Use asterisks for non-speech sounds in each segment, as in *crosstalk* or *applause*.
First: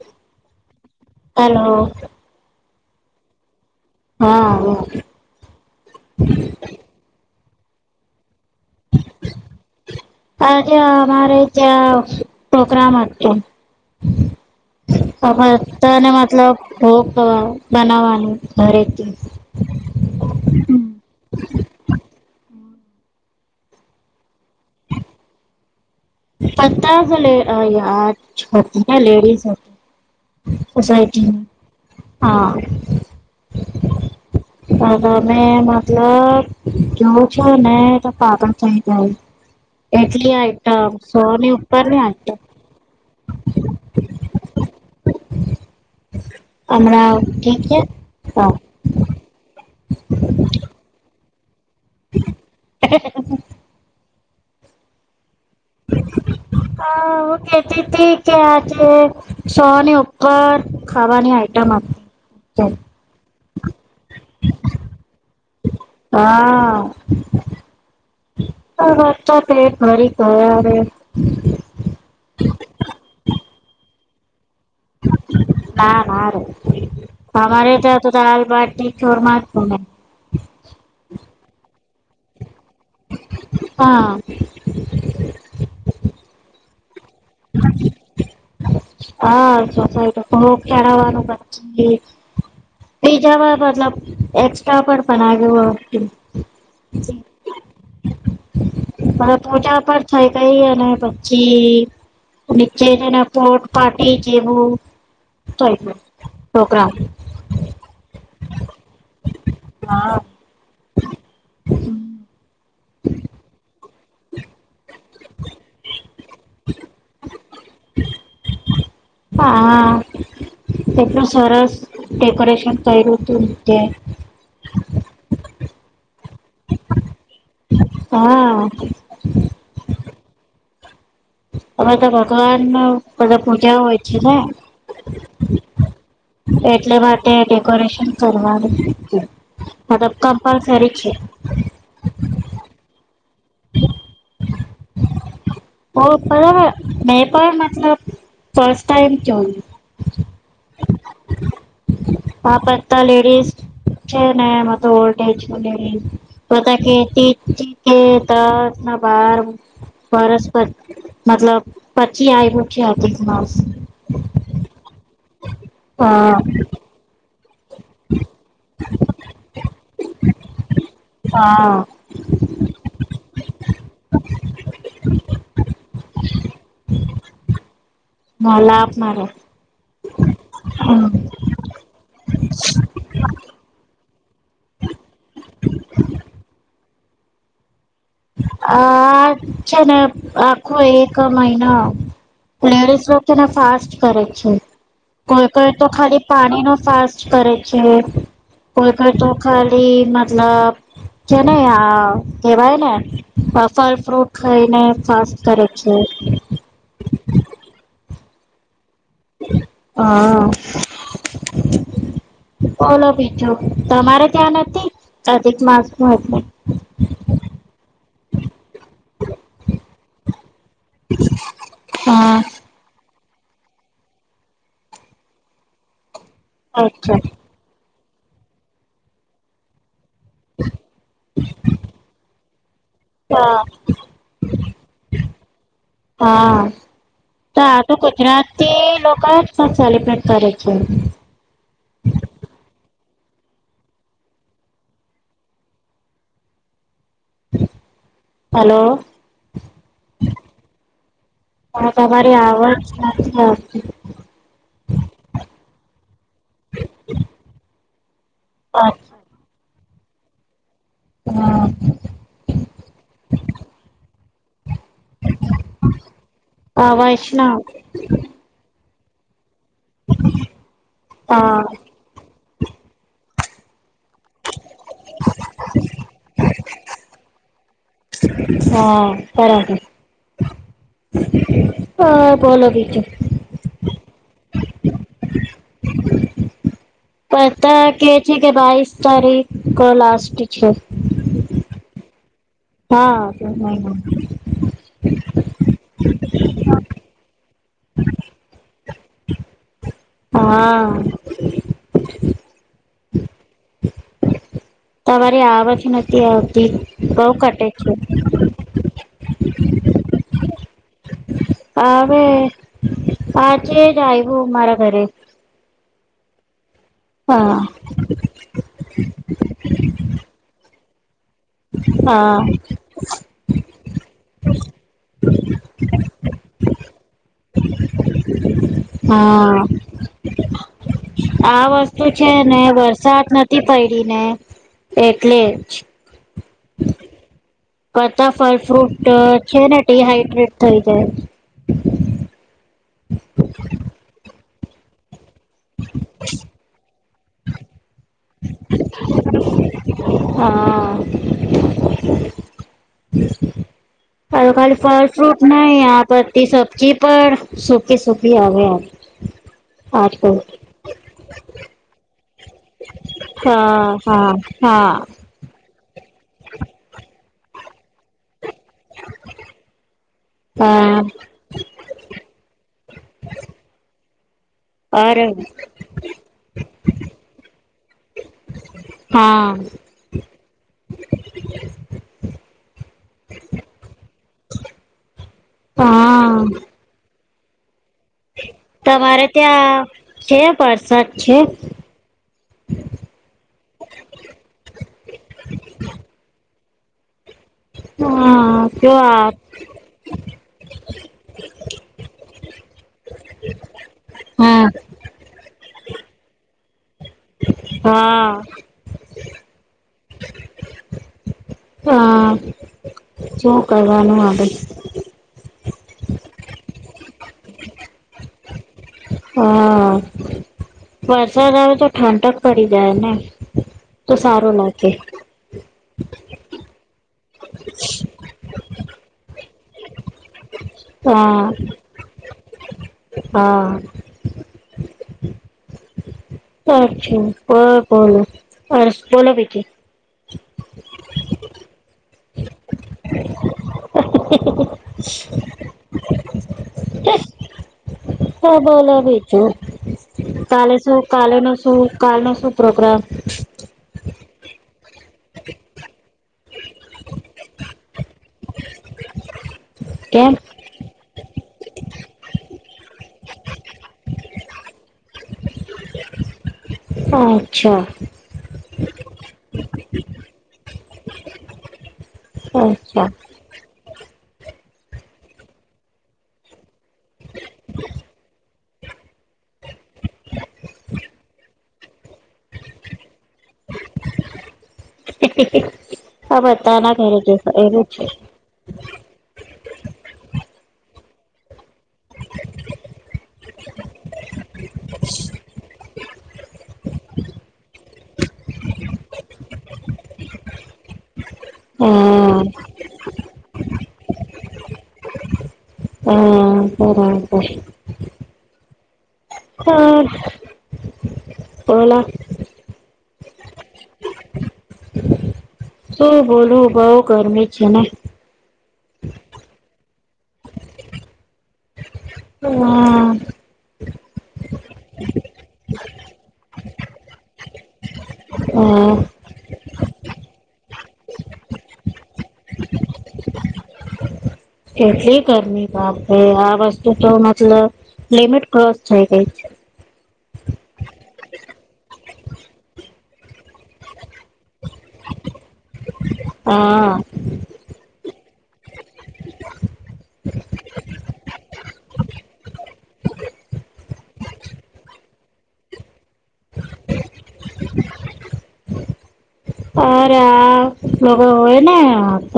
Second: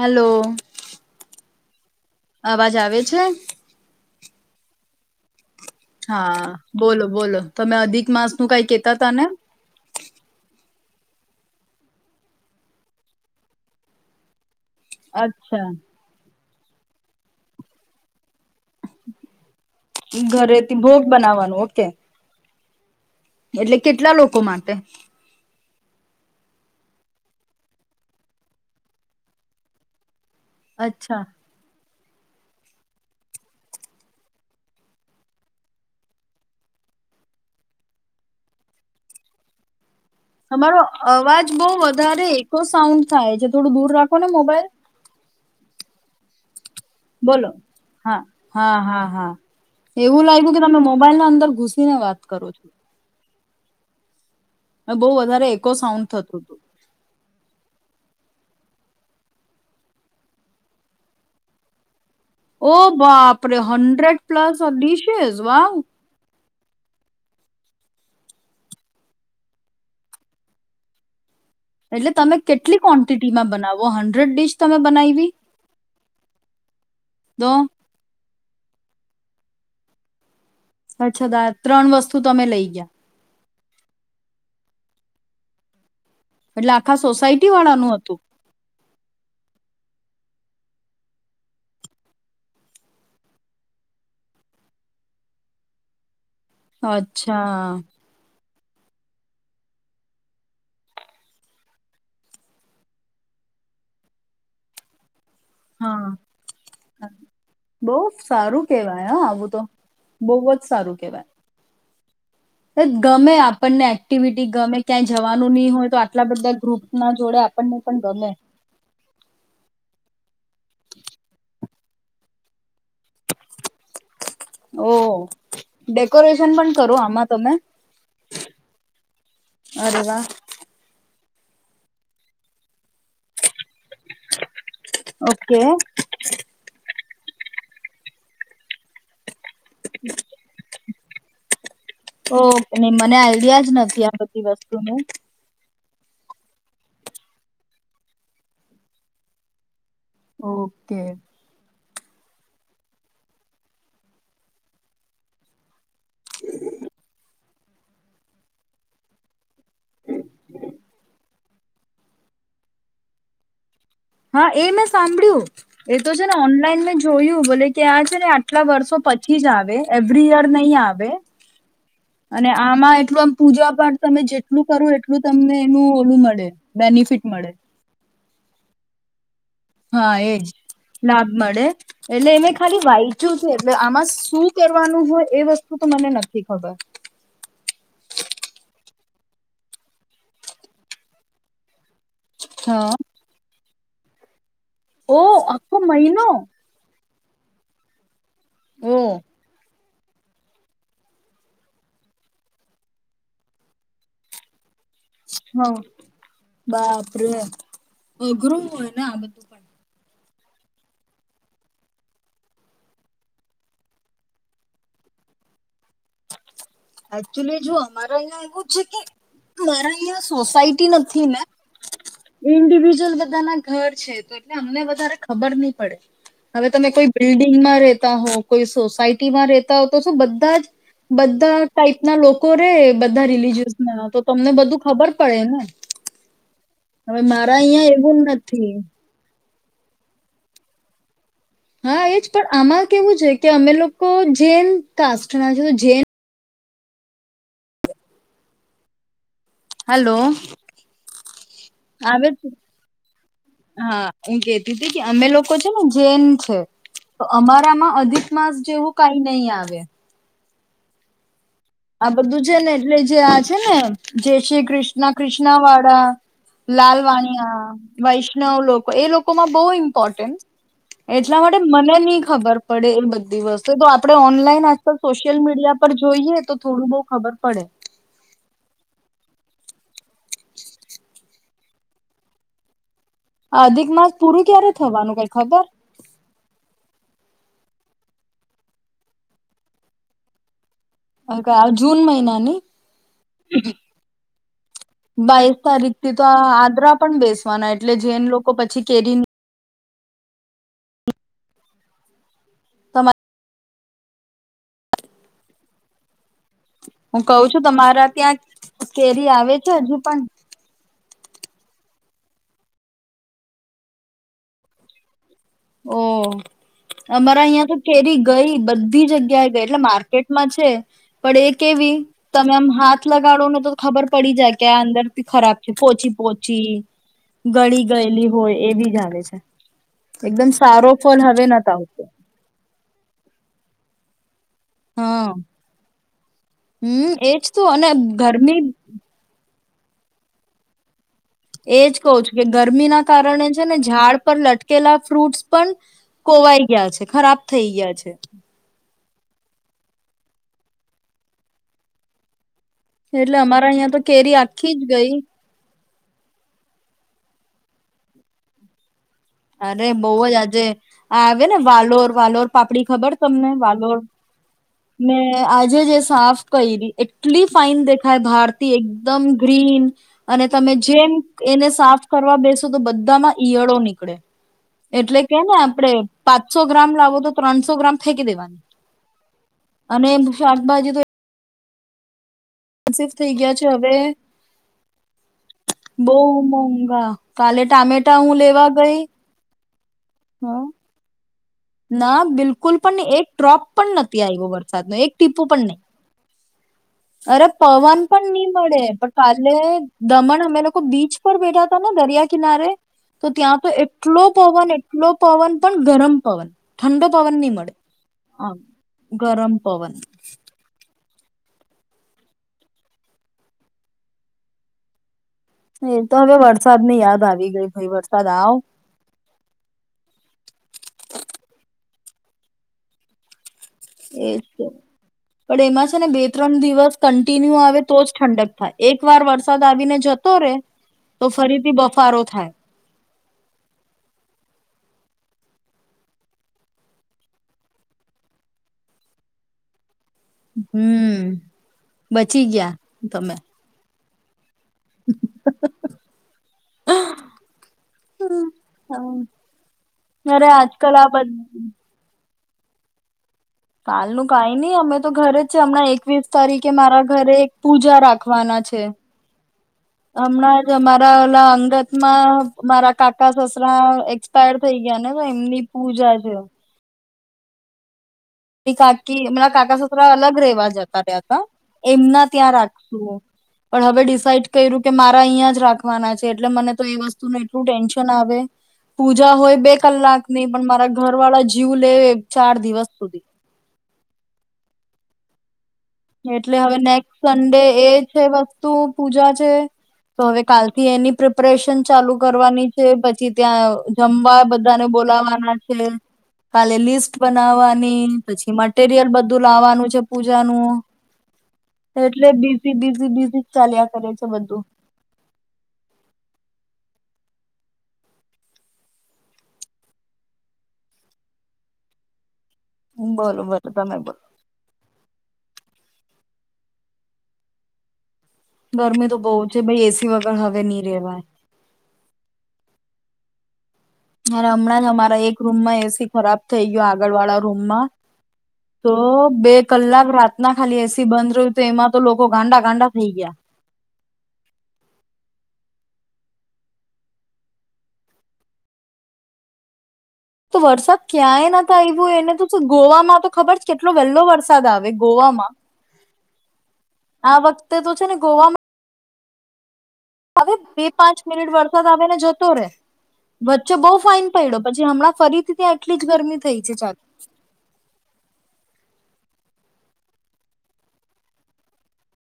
Hello hello, અવાજ આવે છે? હા આવે હા, બોલો બોલો તોમે અધિક માસ તું કઈ કેતા તને ત્યા, અમારે ત્યાં પ્રોગ્રામ હતો અ અચ્છા તને મતલબ ઓ બનાવાની ઘરેથી ભોગ બનાવવાનું ઓકે, એટલે કેટલા લોકો માટે? પચાસતી લેડીઝતી અચ્છા સોસાયટી હા, તમે મતલબ જો છો ને તો પાાગળ થઈ જાય, ઇટલી તમારો આઈટમ સો અવાજ ની બહ ઉપરની વધારે આઈટમ એકકો સાઉન્ડ થાય છે, થોડું દૂર રાખો ને મોબાઈલ *unintelligible* બોલો, ઠીક છે હા હા હા હા એવું લાગ્યું કે તમે મોબાઈલ ના અંદર ને વાત કરો છો હ બહુ વધારે એકો સાઉન્ડ થતું હતું હાકેતી આજે સોની ઉપર ખાવાની આઈટમ આપ ઓ બાપરે હન્ડ્રેડ પ્લસ ડીશેસ વાવ હા, વાચા ફરી તયરે એટલે તમે કેટલી ક્વોન્ટિટીમાં બનાવો હન્ડ્રેડ િશ ના ના ર તો અમારે તો તોાલ *unintelligible* અચ્છા દા ત્રણ વસ્તુ શું તમે લઈ ગયા, હા, એટલે આખા સોસાયટી વાળાનું હતું? હા, સોસાયગ ચઢવાનું બીજા મતલબ એસ્ટા પણ બના અચ્છા મ પૂજા પણ થઈ ગઈ અને પછી નીચે જને પોટ પાર્ટ જેવું થઈ ગયું હા પ્રોગ્રામ બહ સારું કેવાય હા આવું તો હા બહ જ સારું કેવાય ગમે આપણને એક્ટિવિટી ગમે ક્યાંય જવાનું નહીિ હોય તો આટલા બધા ગ્રુપ ના જોડે આપણને પણ ગમે હા એટલું સરસ ડેકોરેશન તઈરોત રધે કોરેશન પણ કરો આમાં તમે હા અરે વા હવે તો ભગવાન ન બધા પૂજા હોય ઓકે એટલે વાત તે ડેકોરેશન કરવાનું અ કંપલસરી છે ઓકે નિમ્ મને આ વ્યાજ જ નથી આ બધી વસ્તુનું બરાબ મેં પણ મતલબ ફસ્ટ ટાઈમ ઓકે હા બધા લેડીઝ છે નેમાં તો ઓલ્ડ એજ લેડી બધા કેતી દસ ના બાર વર્સ મતલબ પછી આવ્યું છે હતી મા હા એ મેં સાંભળ્યું એ તો છે હા ને ઓનલાઈન મેં જોયું બલે ત્યાં છે ને આટલા વર્ષો પછી જ આવે એવરી યર નહી આવે હા અને આમાં એટલું આમ પૂજા પાઠ તમે જેટલું કરો એટલું તમને એનું ઓલું મળે બેનિફિટ મળે હ લ આપ મારે હા એજ લાભ મળે એટલે એને ખાલી વાંચ્યું છે એટલે આમાં શ કરવાનું હોય એ વસ્તુ તો મને નથી ખબર આ છેા આખું એક મહિના હા લેડીઝ વતે ફાસ કર છેો ઓ કોઈકઈ આખો તો મહિનો ખાલી પાણી નો ફસ કર છે હ ત ઓ ખર તું ખ મતલબ કેને કેવાય ને ફલ ફ્રૂટ ખાઈને ફાસ્ટ કરે હા છે બાપરે અઘ્રરું ના બધું પણ હા બોલો બીજું તમારે ત્યાં નથી અધિક માસમાં એકચુલી જો અમારે અહં એવું છે કે મારા અહિયાં સોસાયટી નથી ને હા ઇન્ડિવિજુઅલ બધા ના ઘર છે તો એટલે અમને વધારે ખબર નહ પડે હવે તમે કોઈ અચ્છા બિલ્ડિંગ માં ર હો કોઈ સોસાયટી માં રહેતા હો તોું બધા જ બધા ટાઈપ ના લોકો રે બધા હા રિલીજયસ ના તો તમને બધું ખબર પડે ને હા હવે મારા અહં એવું નથી સા ચલે પ કર છે હા એજ પણ આમાં કેવું છે કે અમે લોકો જેૈન કાસ્ટ ના છ જેન હલોલો હલો પણ આવે તમારી આવજ નથી આવતી. હા હું કેતી ત કે અમે લોકો છે ને જેૈન છે તો અમારામાં અધિક માસ જેવું કાઈ નહીં આવે અચ્છા હા આ બધું છે ને એટલે જે આ છે ને જે શ્રી કિષ્ણ કિષ્ણા વાડા અવાજ ના લાલવાણિયા વૈષ્ણવ લોક એ લોકોમાં બો ઇમ્પોર્ટન્ટ એટલા માટે હા મને ની ખબર પડે એ બ દિવસે તો આપણે ઓનલાઈન જ તો સોશિયલ મીડિયા પર જોઈએ તો બો ખબર પડે હા બરાબર હા બોલો બીજું અધિક માસ પૂરું ક્યારે થવાનું કઈ ખબર પતા કે છે કે બાવીસ તારીખ ક લાસ્ટ છે. જૂન મહિનાની હા બાવીસ તારીખ થી તો આ આદ્રા પણ બેસ પને એટલે જેન લોકો પછી કેરીન હા તમા તમારી આવક ન હું કઉ છું તમારા ત્યાં કેરી આવે છે હજુ પણ આવે આજે જ આવ્યું મારા ઘરે ઓ અમારા હા અયા તો કેરી ગઈ બધી જગ્યાએ ગઈ એટલે માર્કેટમાં છે. પણ એ કેવી હા તમે આમ હાથ લગાડો ને તો ખબર પડી જાય કે આ અંદરથી ખરાબ છે. પોચી પો ચી ગણી ગયેલી હોય એ બી જાલે આવે છે. હા એકદમ સારો ફલ હવે આ નથ આવતો વસ્તુ છે ને વરસાદ નથી પય તીને હા એટલે જ હમ એજ તું અને કરતા ફળ ગરમી ફ્રૂટ છે ને ટિહાઈડ્રેટ થઈ જાય એજ કવ છું કે ગરમી ના કારણે છે ને ઝાડ પર લ કેલા ફ્રૂટ્સ પન કોવાઈ ગયા છે. ખરાબ થઈ ગયા છે. હા એટલે અમારા અહિયાં તો કેરી અ આખી ખાલી જ ફલ ગઈ ફ્રૂટ નહી આ પતી સબચી પણ સુખી સુખી આવે અરે બઉ જ આજકલ આજે આ આવે ને વાલોર વાલોર પાપડી ખબર તમને હા વાલોડ હા હા ને આજે જે સાફ કરી રહી એટલી ફાઇન દેખાાય ભારત એકદમ ગ્રીન અને તમે હા જેમ એને સાફ કરવા બેસો તો બધામાં ઈયળો નીકળે એટલે અરે કે ને આપણેે પાંચસો ગ્રામ લાવો તો ત્રણસો ગ્રામ ફેંકી દેવાની હા અને એ શાકભાજી તો *inaudible* મુનસિફ થઈ ગયા છે હવે હા બહમંગ કાલે ટામેટ હું લેવા ગઈ તમારે ત્યાં છે હ પાં સાત છે ના બિલકુલ પણ નહી એક ડ્રોપ પણ નથી આવ્યો વરસાદનો એક ટીપું પણ નહી અરે પવન પણ નહી હા મળે જો પણ આ કાલે દમણ અમે લોકો બીચ પર બેઠા હતા ને દરિયા કનારે તો ત્યાં તો એટલો હા પવન એટલો પવન પણ ગરમ પવન ઠંડક પવનની મળે હા ગરમ પવન. હા શું કરવાનું હવે. તો હવે વરસાદ ની યાદ આવી ગઈ કે વરસાદ આવ હા વરસાદ આવે તો ઠંડક પડી જાય ને. તો સારું એજ ના પણ એમાં ને બે ત્રણ દિવસ કન્ટિન્યુ આવે તો જ ઠંડક થાય એક વાર વરસાદ આવીને જતો રે તો હા ફરીથી બફારો થાય હા. અચ્છા બ બોલો અસ બોલો બીજું હમ બચી ગયા તમે *unintelligible* *unintelligible* હમ તો બોલોબીજું અરે કાલે આજકાલ શું આ કાલે નો બધ શું કાલ નો શું પ્રોગ્રામ. હાલનું કઈ નહી અમે તો ઘરે જ છે હમણાં એકવીસ તારીખે મારા ઘરે એક પૂજા રાખવાના છે. કેમ હમણાં જ અમારા ઓલા અં રતમાં મારા કાકા સસરા એક્સપાયર થઈ ગયા ને તો એમની પૂજા છે. અચ્છા. મારી કાકી ના કાકા સસરા અલગ રેવા જતા રયાતા. એમના ત્યાં રાખજો અચ્છા પણ હવે ડિસાઇડ કર્યું કે મારા અહીંયા જ રાખવાના છે એટલે મને તો એ વસ્તુનુ એટલું ટેન્શન આવે. પૂજા હોય બે કલાકની પણ મારા ઘરવાળા જીવ લેવે ચાર દિવસ સુધી. *inaudible* આ એટલે હવે બધાના ઘરે નેક્સ્ટ જશે સન્ડે એવું એ છે વસ્તુ પૂજા છે તો હવે કાલથી એની પ્રિપરેેશન ચાલુ કરવાની છે. પછી ત્યાં જમવા બધાને બોલાવાના છે. કાલે લિસ્ટ બનાવવાની, પછી મટેરિયલ બધું લાવવાનું છે પૂજાનું. એટલે હા બીઝી બીઝી બીઝી જ ચાલ્યા કરે છે બધું. હહ બરાબર *inaudible* પેલા બોલો બોલો તમે બોલો શું બોલું બહુ ગરમી છે ને ગરમી તો બહુ છે ભઈ એસી વગર હવે ની રેવાય. હા અરે હમણાં જ અમારા એક રૂમમાં એસી ખરાબ થઈ ગયો આગળ વાળા રૂમમાં હા તો બે કલાક રાતના ખાલી એસી બંધ રહ્યું તો એમાં તો લોકો ગાંડા ગાંડા થઈ ગયા. કેટલી ગરમી બાપ રે! આ વસ્તુ તો મતલબ લિમિટ ક્રોસ થઈ ગઈ છે. તો વરસાદ ક્યાંય નથ આવ્યો એને તો તો ગોવામાં તો ખબર છે કેટલો વેલો વરસાદ આવે ગોવામાં. હા આ વખતે તો છે ને ગોવામાં *inaudible* હવે બે પાંચ મિનિટ વરસાદ આવે ને જતો રે વચ્ચે બહુ ફાઇન પડ્યો પછી હમણાં ફરીથી ત્યાં એટલી જ ગરમી થઈ છે ચાલુ. અરે આ લોકો હોય ને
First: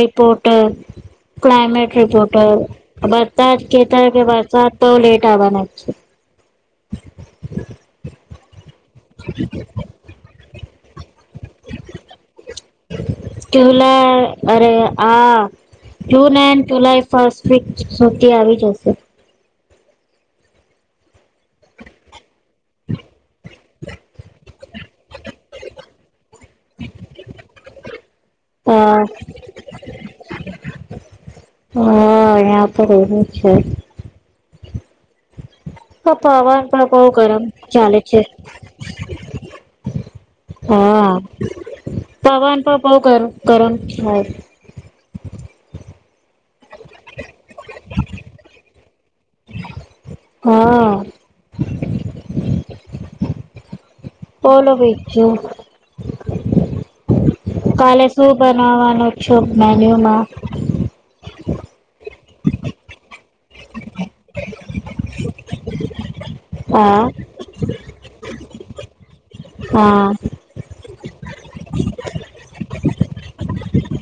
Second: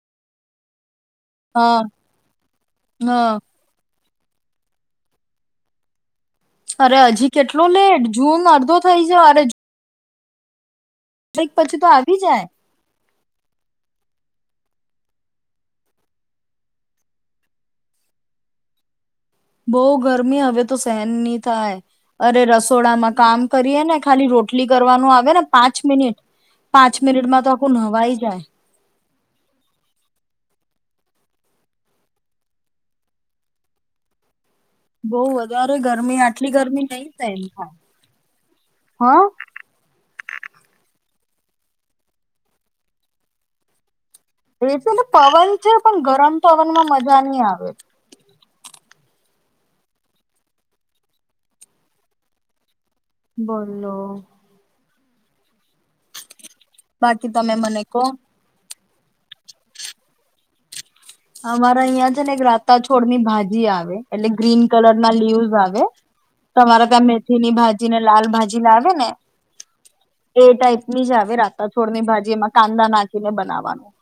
રિપોર્ટર. હા ક્લાયમેટ હે ટોટલ આ હા બધાં કે કારણ કે વરસાદ તો લેટ આવવાના જ છે. અરે હજી કેટલો લેટ જૂન અડધો થઇ જ અરે કઈક પછી ભાગી જાય. જુલાઈ અરે આ June and July first week સુધી આવી જશે. બહુ ગરમી હવે તો સેહેન ની થાય. અરે રસોડામાં કામ કરીએ ને ખાલી રોટલી કરવાનું આવે ને પાંચ મિનિટ પાંચ મિનિટમાં તો આખું નવાઇ હા હા અહીંયા તો રહેવું જ છે. બહું વધ હ પવન પણ બહું ગરમ થાય ચાલે છે. હા હા પવન પણ બહુ ગરમ ગરમ થાય. એ છે ને પવન છે પણ ગરમ પવનમાં મજા નહી આવે. હા બોલો. બોલો બીજું. બટ કાલે શું બનાવવાનું છે મેન્યુ માં. અમારા અહિયાં છે ને એક રાતા છોડની ભાજી આવે એટલે ગ્રીન કલર ના લીવસ આવે. તમારે હા. ત્યાં મેથીની ભાજી ને લાલ ભાજ જીન આવે ને. હા. નીજ આવે રાતા છોડની ભાજી એમાં કાંદા નાખીને બનાવવાનું.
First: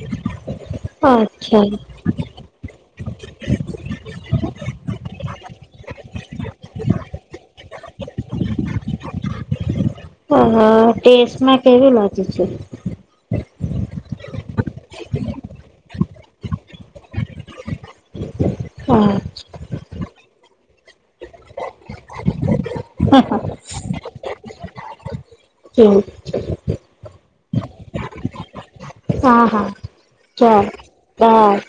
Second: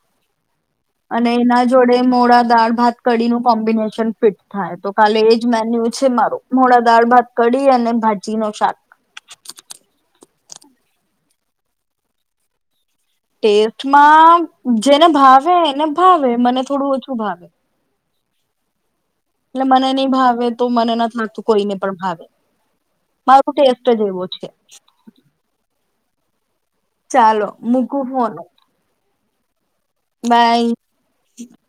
અચ્છા જોડે મોડા દાળ ભાત કઢીનું કોમ્બિનેશન ફિટ થાય તો કાલે એ જ મેન્યુ છે મારો મોડા દાળ ભાત કઢી અને ભાજી નો શાક. હ ટેસ્ટમાં કેવુ લાગે છે. ટેસ્ટમાં જેને ભાવે એને ભાવે મને થોડું ઓછું ભાવે, હા એટ મને નઈ ભાવે તો મને નથી લાગતું કોઈને પણ ભાવે માર ટેસ્ટ જ એવો છે, હા ચાલો મુકું ફોન હા હા ચાલ બાય, બાય